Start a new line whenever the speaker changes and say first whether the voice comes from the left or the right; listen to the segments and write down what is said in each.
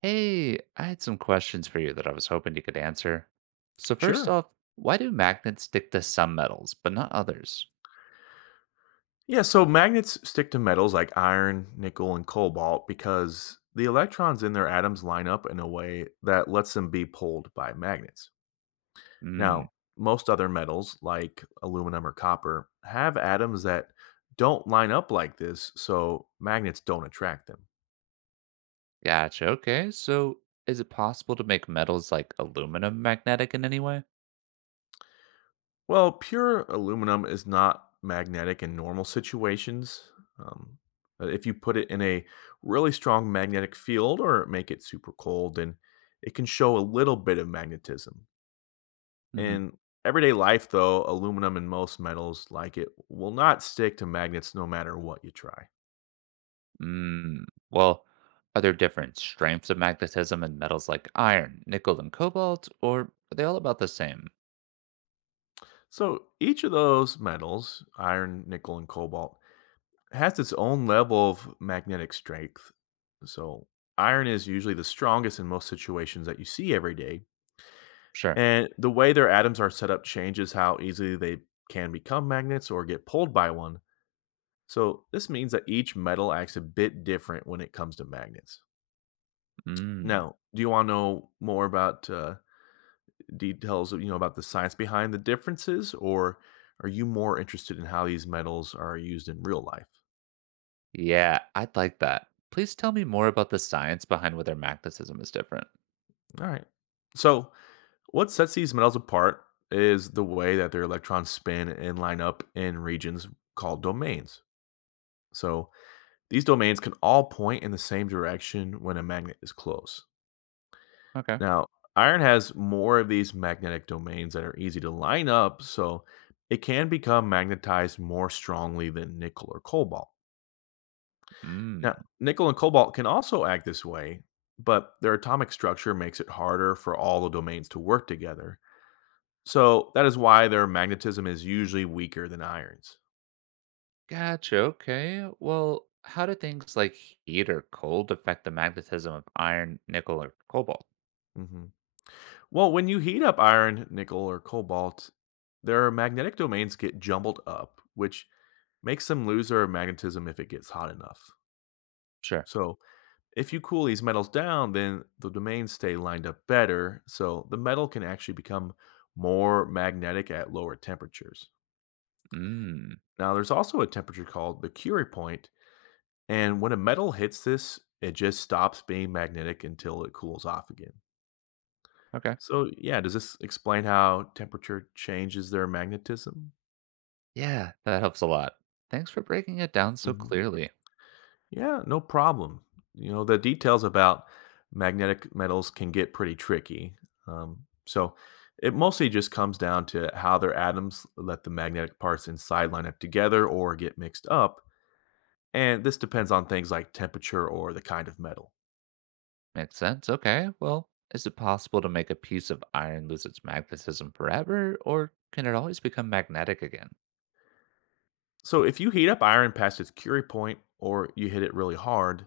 right: Hey, I had some questions for you that I was hoping you could answer. So, first
left: Sure.
right: off, why do magnets stick to some metals but not others?
left: Yeah, so magnets stick to metals like iron, nickel, and cobalt because the electrons in their atoms line up in a way that lets them be pulled by magnets.
right: Hmm,
left: Now, most other metals like aluminum or copper have atoms that don't line up like this, so magnets don't attract them.
right: gotcha. Okay, so is it possible to make metals like aluminum magnetic in any way?
left: Well, pure aluminum is not magnetic in normal situations. Um, but if you put it in a really strong magnetic field or make it super cold, then it can show a little bit of magnetism.
right: Mm-hmm.
left: In everyday life, though, aluminum and most metals like it will not stick to magnets no matter what you try.
right: Mm, well, are there different strengths of magnetism in metals like iron, nickel, and cobalt, or are they all about the same?
left: So each of those metals, iron, nickel, and cobalt, has its own level of magnetic strength. So, iron is usually the strongest in most situations that you see every day.
right: Sure.
left: And the way their atoms are set up changes how easily they can become magnets or get pulled by one. So, this means that each metal acts a bit different when it comes to magnets.
right: Mm,
left: Now, do you want to know more about details, of, you know, about the science behind the differences, or are you more interested in how these metals are used in real life?
right: yeah, I'd like that. Please tell me more about the science behind whether magnetism is different.
left: All right. So, what sets these metals apart is the way that their electrons spin and line up in regions called domains. So these domains can all point in the same direction when a magnet is close.
right: Okay.
left: Now, iron has more of these magnetic domains that are easy to line up, so it can become magnetized more strongly than nickel or cobalt. Now,
right: Mm.
left: nickel and cobalt can also act this way, but their atomic structure makes it harder for all the domains to work together. So that is why their magnetism is usually weaker than iron's.
right: Gotcha. Okay. Well, how do things like heat or cold affect the magnetism of iron, nickel, or cobalt?
left: Hmm. Well, when you heat up iron, nickel, or cobalt, their magnetic domains get jumbled up, which makes them lose their magnetism if it gets hot enough.
right: Sure.
left: So if you cool these metals down, then the domains stay lined up better, so the metal can actually become more magnetic at lower temperatures.
right: Mm.
left: Now, there's also a temperature called the Curie point, and when a metal hits this, it just stops being magnetic until it cools off again.
right: Okay.
left: So, yeah, does this explain how temperature changes their magnetism?
right: Yeah, that helps a lot. Thanks for breaking it down so
left: Mhm.
right: clearly.
left: Yeah, no problem. You know, the details about magnetic metals can get pretty tricky. So, it mostly just comes down to how their atoms let the magnetic parts inside line up together or get mixed up. And this depends on things like temperature or the kind of metal.
right: Makes sense. Okay. Well, is it possible to make a piece of iron lose its magnetism forever, or can it always become magnetic again?
left: So, if you heat up iron past its Curie point or you hit it really hard,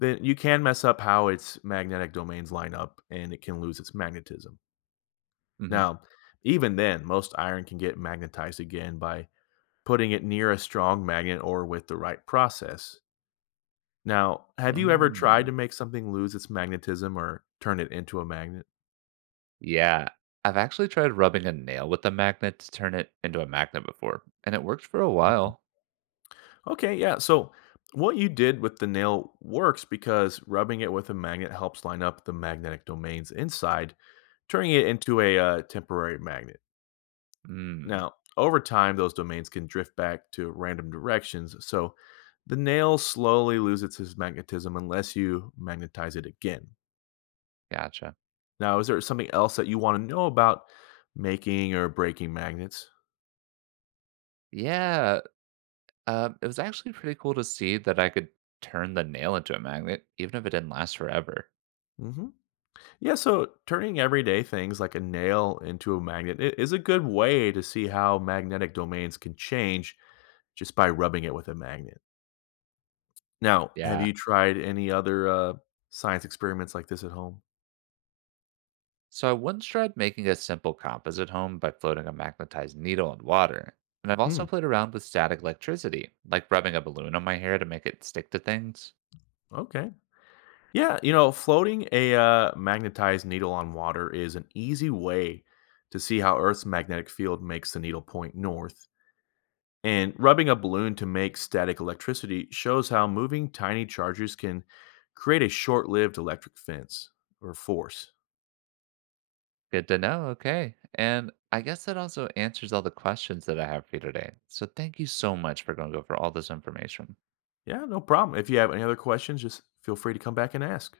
left: then you can mess up how its magnetic domains line up and it can lose its magnetism.
right: Hmm.
left: Now, even then, most iron can get magnetized again by putting it near a strong magnet or with the right process. Now, have you ever tried
right: Mm.
left: to make something lose its magnetism or turn it into a magnet?
right: Yeah. I've actually tried rubbing a nail with a magnet to turn it into a magnet before, and it worked for a while.
left: Okay, yeah. So, what you did with the nail works because rubbing it with a magnet helps line up the magnetic domains inside, turning it into a temporary magnet.
right: Mm.
left: Now, over time, those domains can drift back to random directions, so the nail slowly loses its magnetism unless you magnetize it again.
right: Gotcha.
left: Now, is there something else that you want to know about making or breaking magnets?
right: Yeah, it was actually pretty cool to see that I could turn the nail into a magnet, even if it didn't last forever.
left: Hmm. Yeah, so turning everyday things like a nail into a magnet is a good way to see how magnetic domains can change just by rubbing it with a magnet. Now, have
right: Yeah.
left: you tried any other science experiments like this at home?
right: So I once tried making a simple composite home by floating a magnetized needle in water. And I've
left: Hmm.
right: also played around with static electricity, like rubbing a balloon on my hair to make it stick to things.
left: Okay. Yeah, you know, floating a magnetized needle on water is an easy way to see how Earth's magnetic field makes the needle point north. And rubbing a balloon to make static electricity shows how moving tiny charges can create a short lived electric fence or force.
right: Good to know. Okay. And I guess that also answers all the questions that I have for you today. So thank you so much for going over all this information.
left: Yeah, no problem. If you have any other questions, just feel free to come back and ask.